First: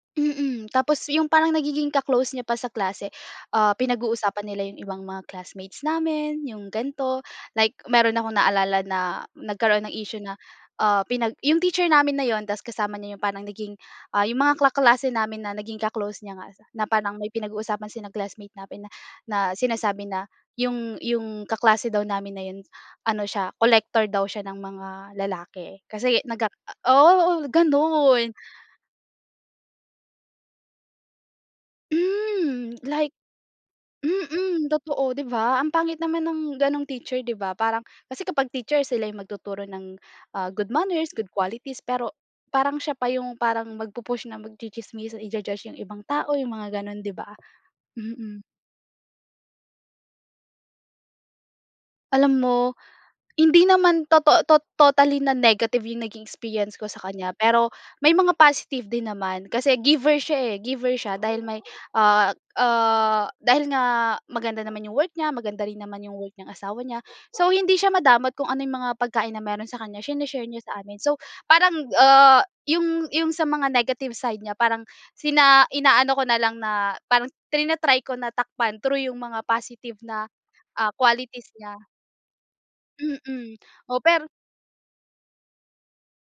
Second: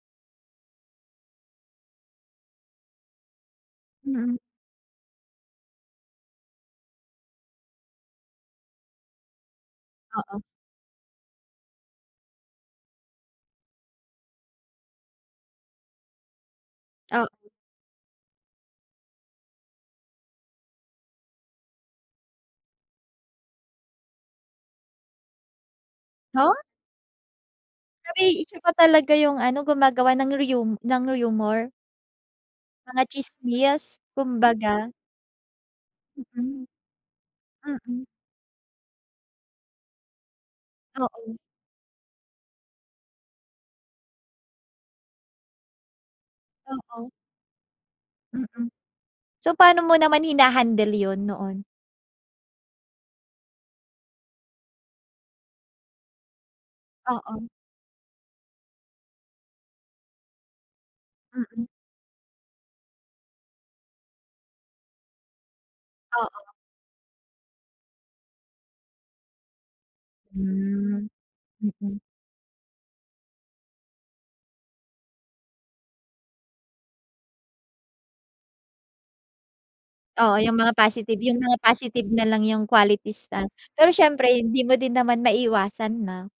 Mm, tapos yung parang nagiging ka-close niya pa sa klase, ah, Mm. pinag-uusapan nila yung ibang mga classmates namin, yung gan’to. Like meron akong naalala na nagkaroon ng issue na, Oo. ah, pinag yung teacher namin na ‘yon tas kasama niya yung parang naging, ah, yung mga kaklase namin na naging ka-close niya nga na parang may Oo. pinag-uusapan sa classmate namin na na sinasabi na yung yung kaklase daw namin na yun, ano siya, collector daw siya ng mga lalaki kasi, nagka Ha? o oo, gano’n. Aba’y siya pa talaga yung ano, gumagawa ng riyu ng rumor. Hmm. Mga Like tsismis, mm, kumbaga. totoo, 'di ba. Ang pangit naman ng Mm. gano’ng teacher, 'di ba. Parang Mm. kasi kapag teacher sila yung magtuturo ng, ah, good manners, good Oo. qualities pero parang siya pa yung parang magpu-push na magtsi-tsismisan, i-ju-judge yung ibang tao, yung mga gano'n, Oo. 'di ba. Mm. Mm. So paano mo naman hina-handle yun, noon? Alam mo, hindi naman toto tot totally na negative yung naging experience ko sa kaniya, Oo. pero may mga positive din naman kasi giver siya, eh, giver siya dahil may, Mm. ah, ah, dahil nga maganda naman yung work niya, maganda rin naman yung work ng Oo. asawa niya, so hindi siya madamot kung ano yung mga pagkain na meron sa kaniya, sine-share niya sa amin. Hmm, So parang, mm. ah, yung yung sa mga negative side niya, parang sina inaano ko na lang na parang trina-try ko na takpan through yung mga positive na, Oo, yung mga ah, positive, yung qualities mga niya. positive na lang yung qualities na. Mm. Pero O siyempre per hindi mo din naman maiwasan na.